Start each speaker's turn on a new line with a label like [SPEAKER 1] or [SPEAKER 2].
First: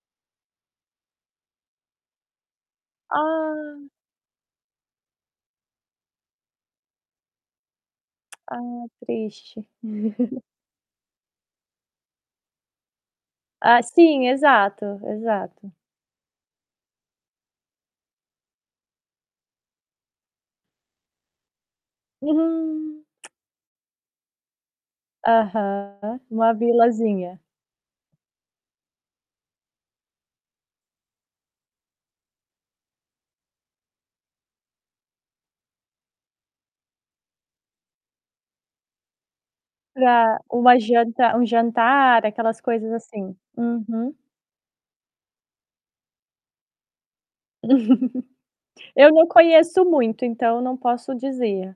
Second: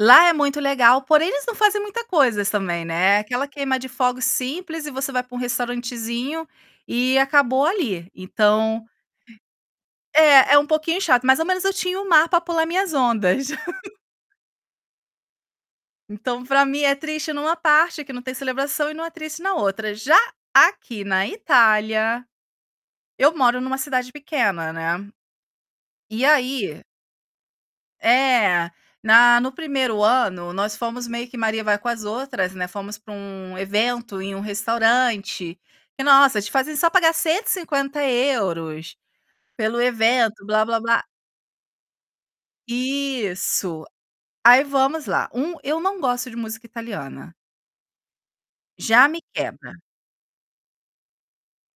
[SPEAKER 1] Lá é muito legal, porém eles não fazem muita coisa, também, né. Aquela queima de
[SPEAKER 2] Ah.
[SPEAKER 1] fogos simples, e você vai para um restaurantezinho, e acabou ali. Então,
[SPEAKER 2] Ah, triste.
[SPEAKER 1] é. É um pouquinho chato. Mas, ao menos, eu tinha o mar pra pular minhas ondas.
[SPEAKER 2] Ah, sim, exato, exato.
[SPEAKER 1] Então, pra mim, é triste numa parte, que não tem celebração, e não é triste na outra. Já aqui na Itália,
[SPEAKER 2] Uhum.
[SPEAKER 1] eu moro numa cidade pequena, né?
[SPEAKER 2] Aham,
[SPEAKER 1] E
[SPEAKER 2] uma
[SPEAKER 1] aí
[SPEAKER 2] vilazinha.
[SPEAKER 1] é, na no 1º ano nós fomos meio que maria-vai-com-as-outras, né? Fomos para um evento em um restaurante, e nossa, te fazem só pagar 150 € pelo
[SPEAKER 2] Pra
[SPEAKER 1] evento, blá,
[SPEAKER 2] uma
[SPEAKER 1] blá, blá.
[SPEAKER 2] janta um jantar, aquelas coisas assim.
[SPEAKER 1] Isso.
[SPEAKER 2] Uhum.
[SPEAKER 1] Aí, vamos lá. Um eu não gosto de música italiana. Já
[SPEAKER 2] Eu
[SPEAKER 1] me
[SPEAKER 2] não
[SPEAKER 1] quebra.
[SPEAKER 2] conheço muito, então, eu não posso dizer.